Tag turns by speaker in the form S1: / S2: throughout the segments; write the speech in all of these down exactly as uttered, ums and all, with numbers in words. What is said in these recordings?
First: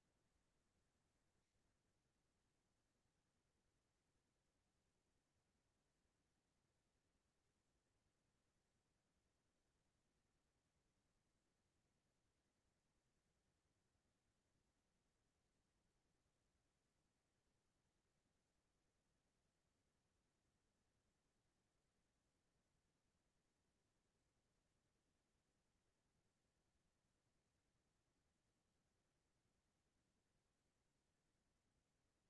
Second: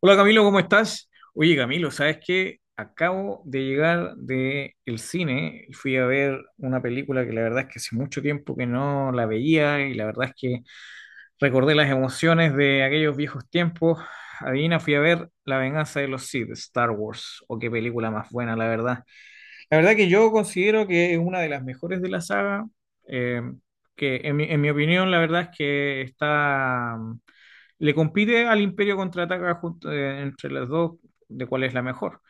S1: Hola Camilo, ¿cómo estás? Oye Camilo, ¿sabes qué? Acabo de llegar de el cine y fui a ver una película que la verdad es que hace mucho tiempo que no la veía y la verdad es que recordé las emociones de aquellos viejos tiempos. Adivina, fui a ver La Venganza de los Sith, Star Wars. ¡O qué película más buena, la verdad! La verdad que yo considero que es una de las mejores de la saga. eh, que en mi, en mi opinión la verdad es que está, mm, le compite al Imperio Contraataca junto, eh, entre las dos, de cuál es la mejor.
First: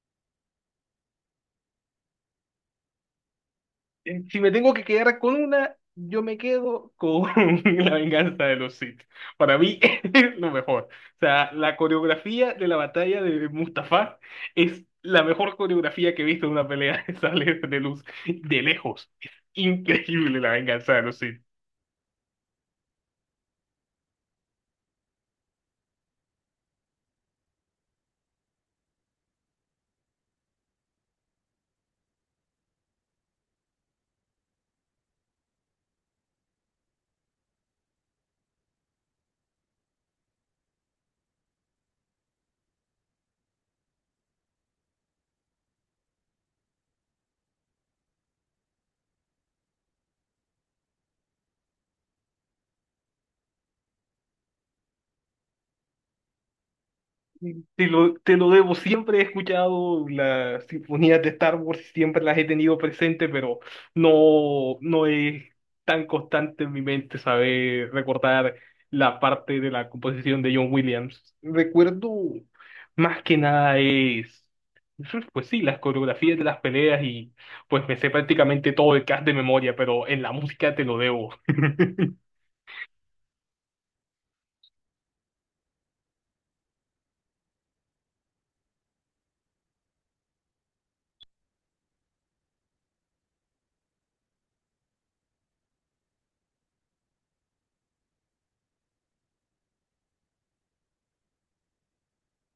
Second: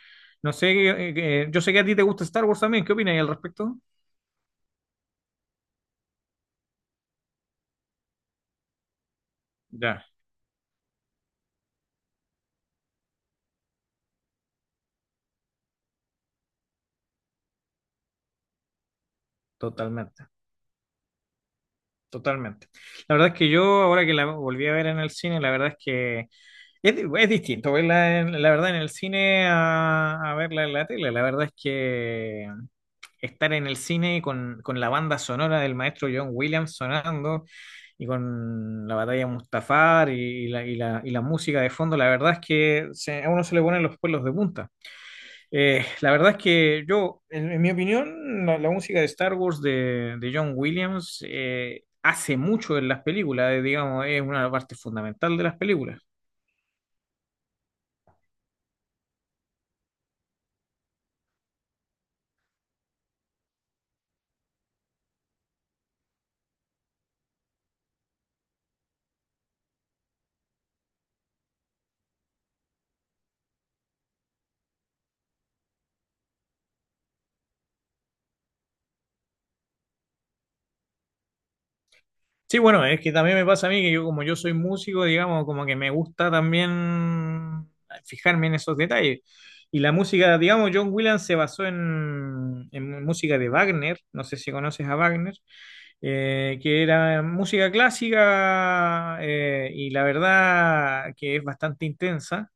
S1: No sé. Eh, eh, yo sé que a ti te gusta Star Wars también, ¿qué opinas al respecto?
S2: Eh, Si me tengo que quedar con una, yo me quedo con La venganza de los Sith. Para mí
S1: Ya,
S2: es lo mejor. O sea, la coreografía de la batalla de Mustafá es la mejor coreografía que he visto en una pelea de sable de luz de lejos. Es
S1: totalmente,
S2: increíble La venganza de los Sith.
S1: totalmente. La verdad es que yo ahora que la volví a ver en el cine, la verdad es que es, di- es distinto verla, en- la verdad, en el cine a, a, verla en la tele. La verdad es que estar en el cine con, con la banda sonora del maestro John Williams sonando y con la batalla de Mustafar y, la, y la- y la música de fondo, la verdad es que se- a uno se le ponen los pelos de punta. Eh, la verdad es que yo, en, en mi opinión, la, la música de Star Wars de, de, John Williams eh, hace mucho en las películas, eh, digamos, es una parte fundamental de las películas.
S2: Te lo, te lo debo, siempre he escuchado las sinfonías de Star Wars, siempre las he tenido presente, pero no, no es tan constante en mi mente saber recordar la parte de la composición de John Williams. Recuerdo más que nada es, pues sí, las coreografías de las peleas y pues me sé prácticamente todo el cast de memoria, pero en la música te lo debo.
S1: Sí, bueno, es que también me pasa a mí que yo como yo soy músico, digamos, como que me gusta también fijarme en esos detalles. Y la música, digamos, John Williams se basó en, en, música de Wagner, no sé si conoces a Wagner, eh, que era música clásica. Eh, y la verdad que es bastante intensa.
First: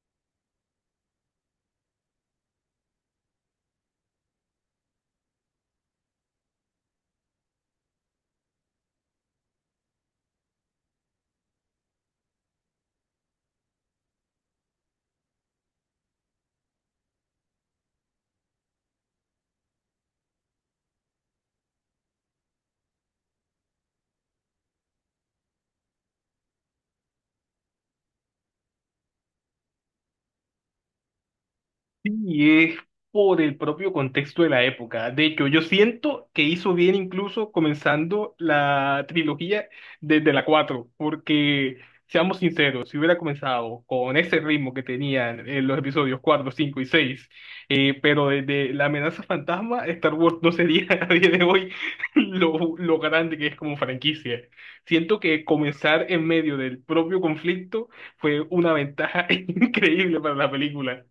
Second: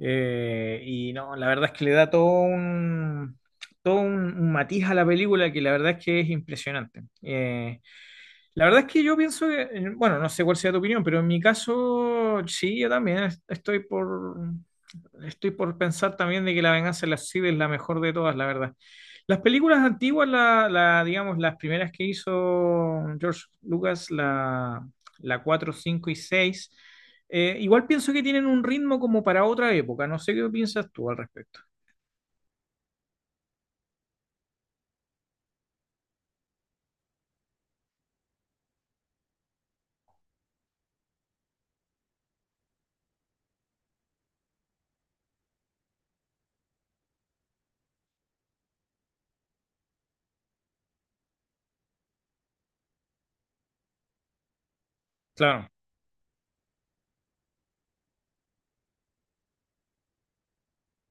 S1: eh, Y no, la verdad es que le da todo un, todo un, un matiz a la película que la verdad es que es impresionante. Eh, la verdad es que yo pienso que, eh, bueno, no sé cuál sea tu opinión, pero en mi caso, sí, yo también es- estoy por, estoy por pensar también de que La Venganza de las Sith es la mejor de todas, la verdad. Las películas antiguas, la, la, digamos, las primeras que hizo George Lucas, la, la cuatro cinco y seis eh, igual pienso que tienen un ritmo como para otra época. No sé qué piensas tú al respecto.
S2: Y es por el propio contexto de la época. De hecho, yo siento que hizo bien incluso comenzando la trilogía desde la cuatro, porque seamos sinceros, si hubiera comenzado con ese ritmo que tenían en los episodios cuatro, cinco y seis, eh, pero desde la amenaza fantasma, Star Wars no sería a día de hoy lo, lo grande que es como franquicia. Siento que
S1: Claro.
S2: comenzar en medio del propio conflicto fue una ventaja increíble para la película.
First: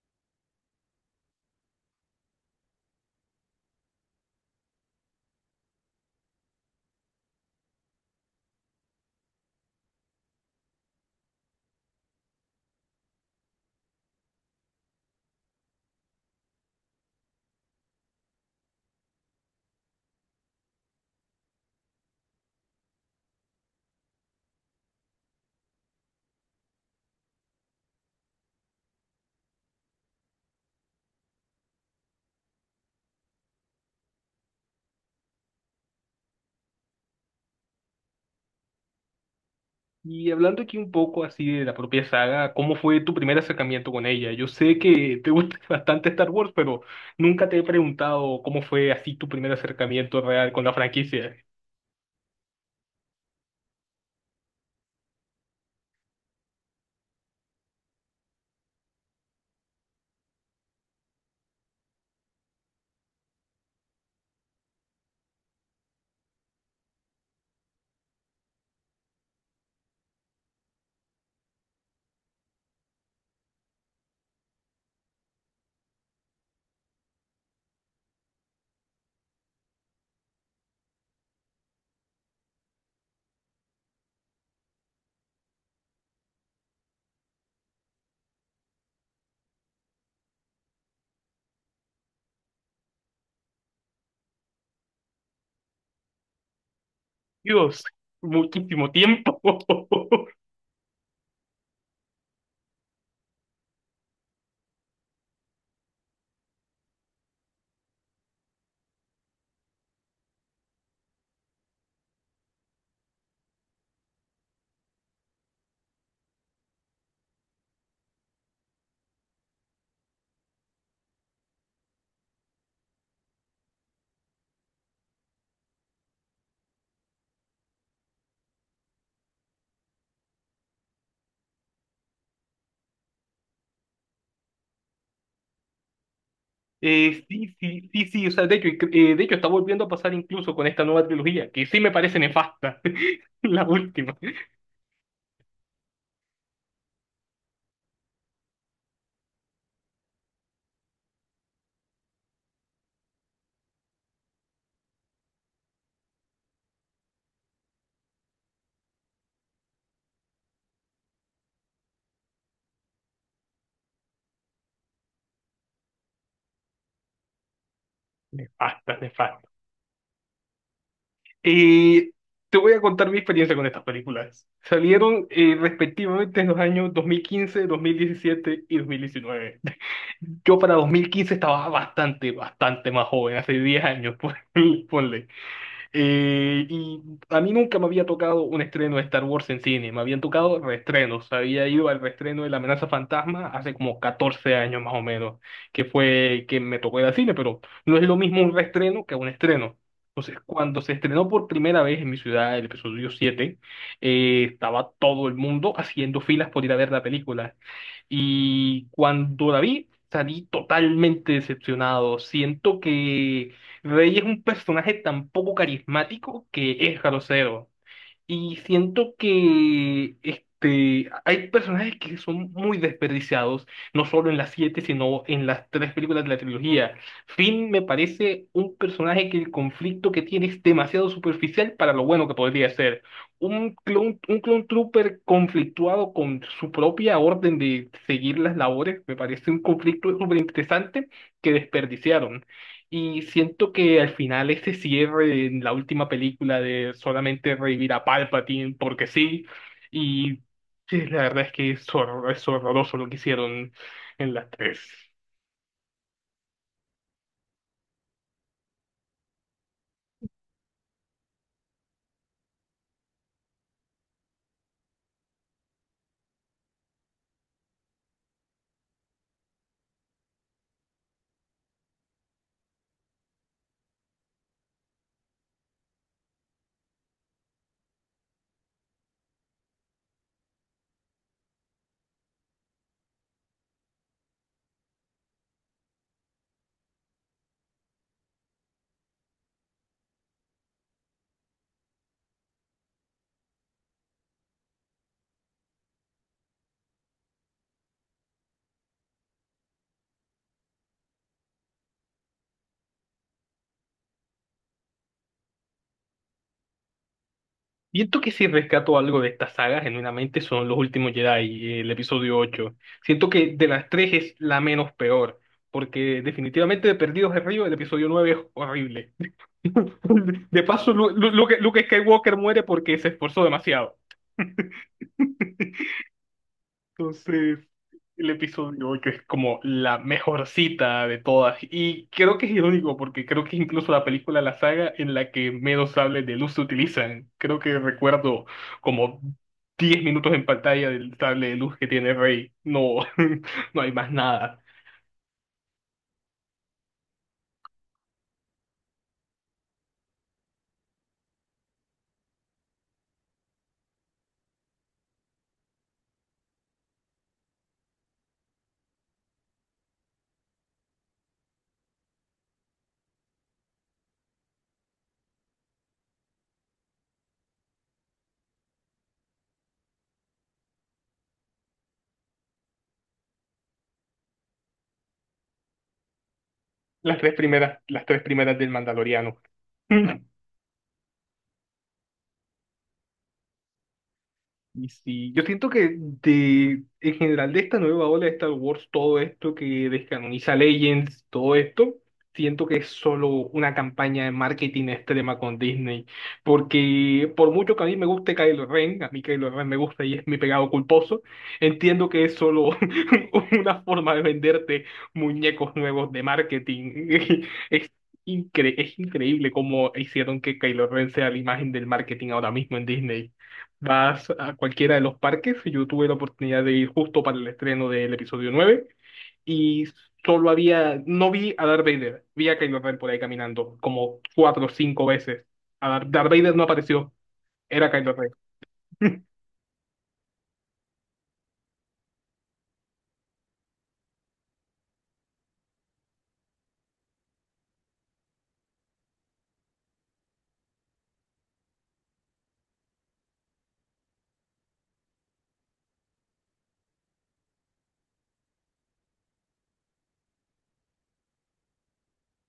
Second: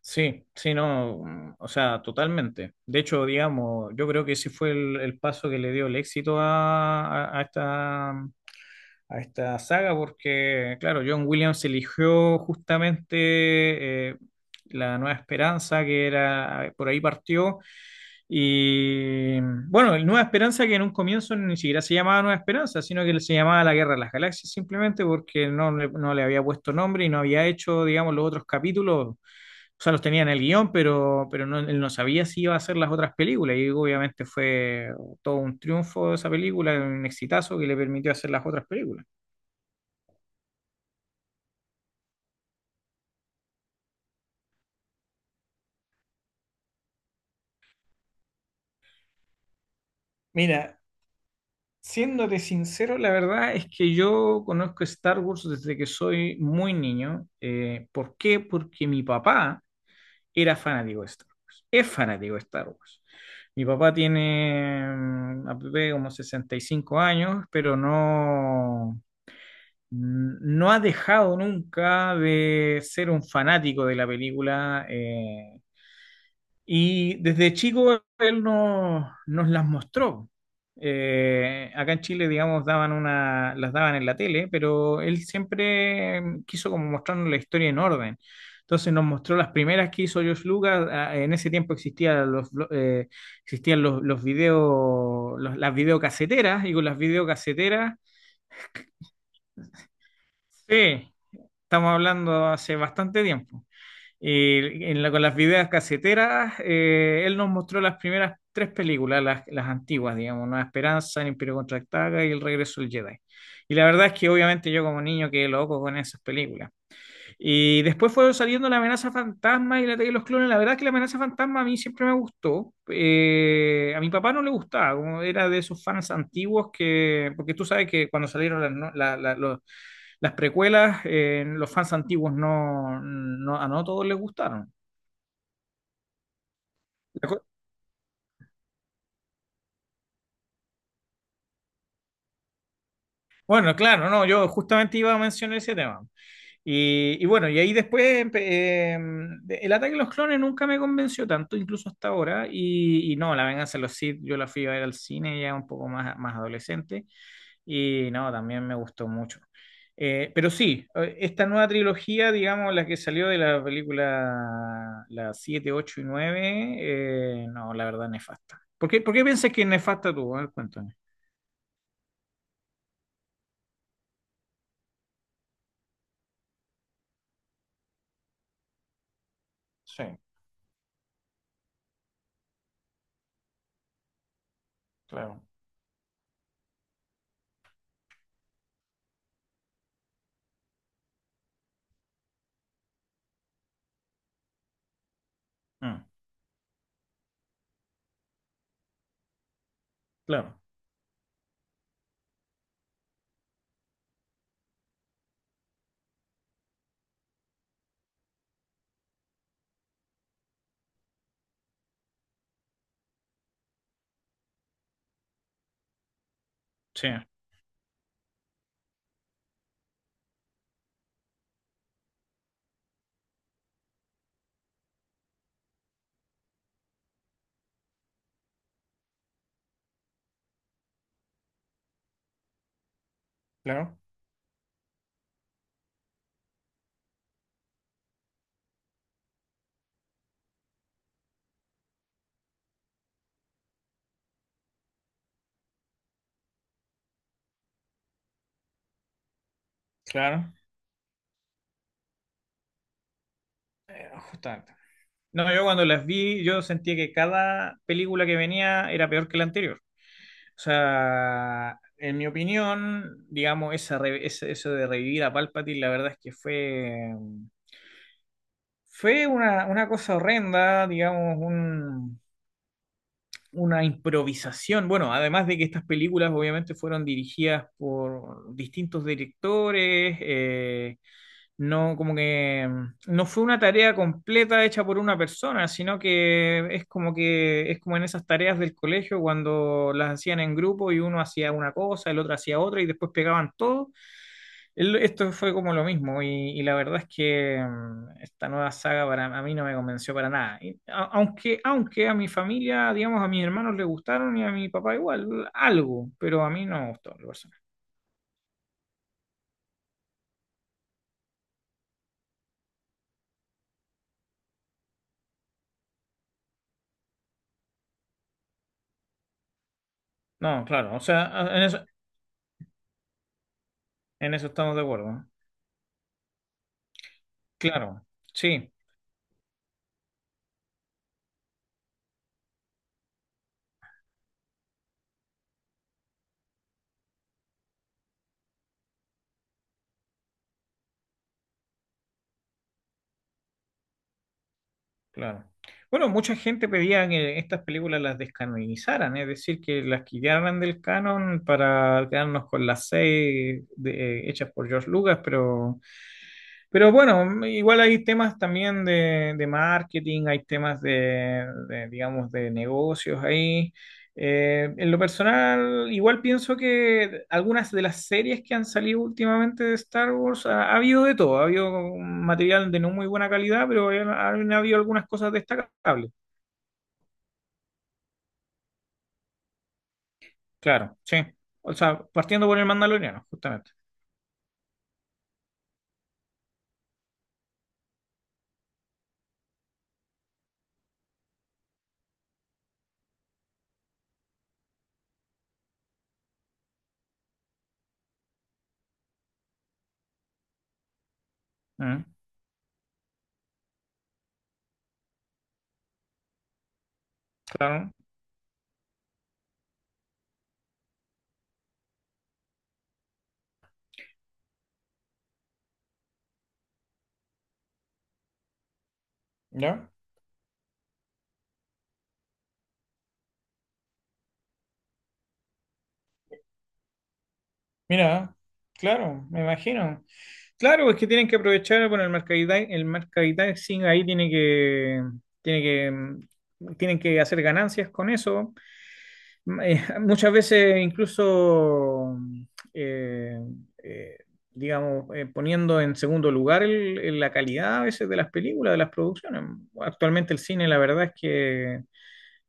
S1: Sí, sí, no, mm, o sea, totalmente. De hecho, digamos, yo creo que ese fue el, el, paso que le dio el éxito a, a- a esta, mm, a esta saga, porque, claro, John Williams eligió justamente eh, La Nueva Esperanza, que era, por ahí partió, y mm, bueno, el Nueva Esperanza que en un comienzo ni siquiera se llamaba Nueva Esperanza, sino que se llamaba La Guerra de las Galaxias, simplemente porque no, le- no le había puesto nombre y no había hecho, digamos, los otros capítulos. O sea, los tenía en el guión, pero, pero no, él no sabía si iba a hacer las otras películas. Y obviamente fue todo un triunfo esa película, un exitazo que le permitió hacer las otras películas.
S2: Y hablando aquí un poco así de la propia saga, ¿cómo fue tu primer acercamiento con ella? Yo sé que te gusta bastante Star Wars, pero nunca te he preguntado cómo fue así tu primer acercamiento real con la
S1: Mira,
S2: franquicia.
S1: siéndote sincero, la verdad es que yo conozco Star Wars desde que soy muy niño. Eh, ¿por qué? Porque mi papá era fanático de Star Wars. Es fanático de Star Wars. Mi papá tiene mm, aproximadamente como sesenta y cinco años, pero no Mm, no ha dejado nunca de ser un fanático de la película. Eh, y desde chico él no- nos las mostró. Eh, acá en Chile, digamos, daban una, las daban en la tele, pero él siempre eh, quiso como mostrarnos la historia en orden. Entonces nos mostró las primeras que hizo George Lucas. Ah, en ese tiempo existían los, blo- eh, existían los, los videos, las videocaseteras, y con las
S2: Dios,
S1: videocaseteras,
S2: muchísimo tiempo.
S1: sí, estamos hablando hace bastante tiempo. Y en la- con las videos caseteras, eh, él nos mostró las primeras tres películas, las, las antiguas, digamos, Nueva Esperanza, El Imperio Contraataca y El Regreso del Jedi. Y la verdad es que obviamente yo como niño quedé loco con esas películas. Y después fueron saliendo La Amenaza Fantasma y la Ataque de los Clones. La verdad es que La Amenaza Fantasma a mí siempre me gustó. Eh, a mi papá no le gustaba, como era de esos fans antiguos que, porque tú sabes que cuando salieron las, no- la- la- los- las precuelas, eh, los fans antiguos no, no, a no todos les gustaron.
S2: Eh,
S1: La co-
S2: sí, sí, sí, sí, o sea, de hecho, eh, de hecho está volviendo a pasar incluso con esta nueva trilogía, que sí me parece nefasta, la
S1: Bueno, claro,
S2: última.
S1: no, yo justamente iba a mencionar ese tema. Y, y bueno, y ahí después empe- em, el ataque de los clones nunca me convenció tanto, incluso hasta ahora. Y, y no, La Venganza de los Sith, yo la fui a ver al cine ya un poco más, más adolescente. Y no, también me gustó mucho. Eh, pero sí, eh, esta nueva trilogía, digamos, la que salió de la película las siete ocho y nueve eh, no, la verdad, nefasta. ¿Por
S2: Nefasta,
S1: qué, por qué
S2: nefasta.
S1: piensas que es nefasta tú? A ver, cuéntame.
S2: Y te voy a contar mi experiencia con estas películas. Salieron eh, respectivamente en los años dos dos mil quince, dos mil diecisiete y dos mil diecinueve.
S1: Sí,
S2: Yo para dos mil quince estaba bastante, bastante más joven, hace diez años, pon- ponle.
S1: claro,
S2: Eh, y a mí nunca me había tocado un estreno de Star Wars en cine, me habían tocado reestrenos. Había ido al reestreno de La Amenaza Fantasma hace como catorce años más o menos, que
S1: mm,
S2: fue que me tocó ir al cine, pero no es lo mismo un reestreno que un estreno. Entonces,
S1: claro,
S2: cuando se estrenó por primera vez en mi ciudad el episodio siete, eh, estaba todo el mundo haciendo filas por ir a ver la película. Y cuando la vi, salí totalmente decepcionado. Siento que Rey es un personaje tan poco carismático que es
S1: sí,
S2: grosero. Y siento que este, hay personajes que son muy desperdiciados, no solo en las siete, sino en las tres películas de la trilogía. Finn me parece un personaje que el conflicto que tiene es demasiado superficial para lo bueno que podría ser. Un
S1: claro,
S2: clone, un clone trooper conflictuado con su propia orden de seguir las labores, me parece un conflicto súper interesante que desperdiciaron. Y siento que al final ese cierre en la última película de solamente revivir a Palpatine porque sí, y
S1: claro.
S2: sí, la verdad es que es, hor- es horroroso lo que hicieron
S1: Eh,
S2: en las
S1: justamente.
S2: tres.
S1: No, yo cuando las vi, yo sentía que cada película que venía era peor que la anterior. O sea, en mi opinión, digamos, esa re- ese- eso de revivir a Palpatine, la verdad es que fue, fue, una, una cosa horrenda, digamos, un- una improvisación. Bueno, además de que estas películas obviamente fueron dirigidas por distintos directores. eh, No, como que mm, no fue una tarea completa hecha por una persona, sino que es como que es como en esas tareas del colegio cuando las hacían en grupo y uno hacía una cosa, el otro hacía otra y después pegaban todo. El- Esto fue como lo mismo, y, y, la verdad es que mm, esta nueva saga para a mí no me convenció para nada. Y a- aunque, aunque a mi familia, digamos, a mis hermanos les gustaron y a mi papá igual, algo, pero a mí no me gustó, en lo personal.
S2: Siento que si rescato algo de esta saga, genuinamente son los últimos Jedi, el episodio ocho. Siento que de las tres es la menos peor, porque definitivamente de Perdidos en Río el episodio nueve es horrible. De
S1: No,
S2: paso,
S1: claro, o
S2: Lu-
S1: sea,
S2: Lu- Luke
S1: en eso,
S2: Luke Skywalker muere porque se esforzó demasiado.
S1: en eso estamos de acuerdo.
S2: Entonces,
S1: Claro.
S2: el
S1: Sí,
S2: episodio ocho es como la mejor cita de todas. Y creo que es irónico porque creo que es incluso la película de la saga en la que menos sables de luz se utilizan. Creo que recuerdo como diez minutos en pantalla del sable de luz que tiene Rey. No, no hay más nada.
S1: claro. Bueno, mucha gente pedía que estas películas las descanonizaran, es decir, que las quitaran del canon para quedarnos con las seis de- eh, hechas por George Lucas, pero pero bueno, igual hay temas también de, de marketing, hay temas de, de, digamos, de negocios ahí. Eh, en lo personal, igual pienso que algunas de las series que han salido últimamente de Star Wars, ha, ha, habido de todo, ha habido material de no muy buena calidad, pero han, han habido algunas cosas destacables.
S2: Las tres primeras, las tres primeras del Mandaloriano.
S1: Claro, sí. O sea, partiendo por el Mandaloriano, justamente.
S2: Y sí, yo siento que de, en general de esta nueva ola de Star Wars, todo esto que descanoniza Legends, todo esto, siento que es solo una campaña de marketing extrema con Disney. Porque por mucho que a mí me guste Kylo Ren, a mí Kylo Ren me gusta y es mi pegado culposo,
S1: Mm,
S2: entiendo que es solo una forma de venderte muñecos nuevos de marketing. Es
S1: claro,
S2: incre- es increíble cómo hicieron que Kylo Ren sea la imagen del marketing ahora mismo en Disney. Vas a cualquiera de los parques. Yo tuve la oportunidad de ir justo para el estreno del episodio nueve y
S1: ¿ya?
S2: solo había, no vi a Darth Vader, vi a Kylo Ren por ahí caminando como cuatro o cinco veces. A Dar- Darth Vader no apareció, era Kylo Ren.
S1: Mira, claro, me imagino. Claro, es que tienen que aprovechar, bueno, el mercadita- el mercadising ahí tiene que, tiene que, mm, tienen que hacer ganancias con eso. Mm, eh, muchas veces incluso, mm, eh, eh, digamos, eh, poniendo en segundo lugar el- el- la calidad a veces de las películas, de las producciones. Actualmente el cine, la verdad es que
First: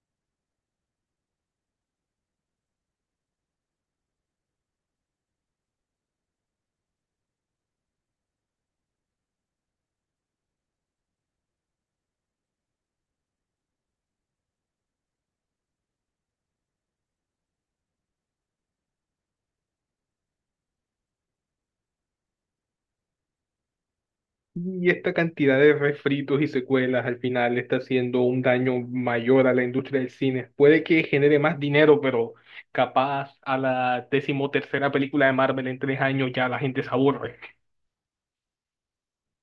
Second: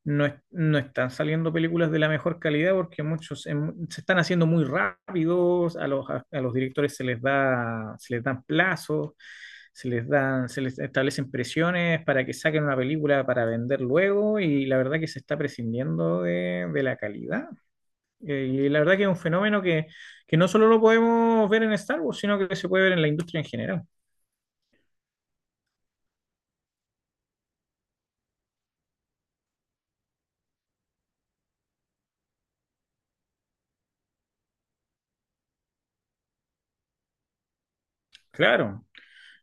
S1: no, es- no están saliendo películas de la mejor calidad porque muchos en- se están haciendo muy rápidos, a los, a, a los directores se les da, se les dan plazos, se les dan, se les establecen presiones para que saquen una película para vender luego y la verdad que se está prescindiendo de, de la calidad. Eh, y la verdad que es un fenómeno que, que, no solo lo podemos ver en Star Wars, sino que se puede ver en la industria en general.
S2: Y esta cantidad de refritos y secuelas al final está haciendo un daño mayor a la industria del cine. Puede que genere más dinero, pero capaz a la decimotercera película de Marvel en tres años ya la gente se aburre.
S1: Claro.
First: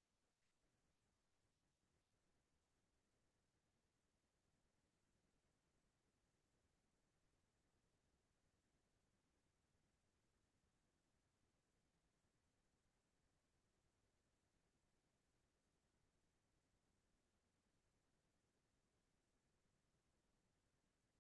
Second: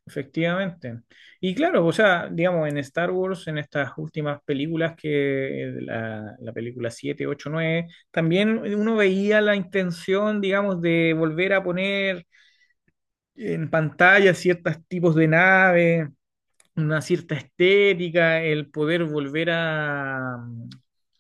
S1: Efectivamente. Y claro, o sea, digamos, en Star Wars, en estas últimas películas, que eh, la, la película siete ocho nueve también uno veía la intención, digamos, de volver a poner en pantalla ciertos tipos de naves, una cierta estética, el poder volver a, mm,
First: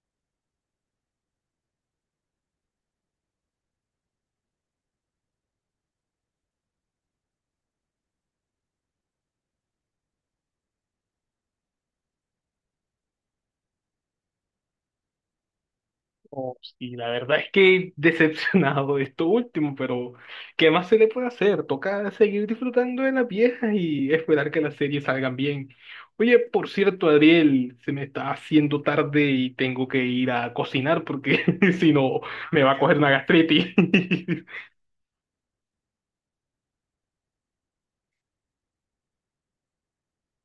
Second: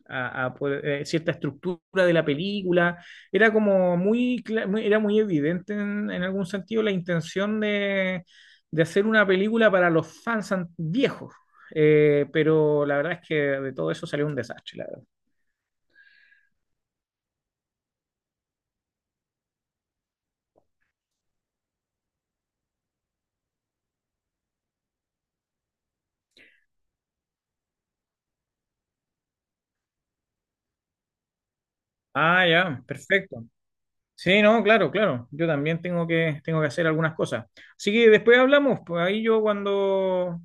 S1: a- a poder- eh, cierta estructura de la película. Era como muy, cla- muy- era muy evidente en, en algún sentido la intención de, de, hacer una película para los fans an- viejos. Eh, pero la verdad es que de todo eso salió un desastre, la verdad.
S2: Oh, y la verdad es que decepcionado de esto último, pero ¿qué más se le puede hacer? Toca seguir disfrutando de las viejas y esperar que las series salgan bien. Oye, por cierto, Adriel, se me está haciendo tarde y tengo que ir a cocinar porque si no
S1: Ah,
S2: me va a
S1: ya,
S2: coger una
S1: perfecto.
S2: gastritis.
S1: Sí, no, claro, claro. Yo también tengo que, tengo que, hacer algunas cosas. Así que después hablamos, pues ahí yo cuando,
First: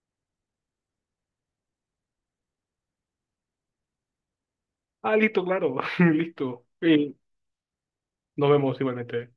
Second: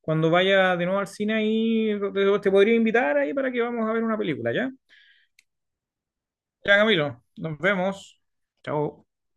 S1: cuando vaya de nuevo al cine ahí te te podría invitar ahí para que vamos a ver una película, ¿ya?
S2: Ah, listo, claro, listo.
S1: Ya,
S2: Eh,
S1: Camilo, nos vemos.
S2: nos vemos
S1: Chao.
S2: igualmente.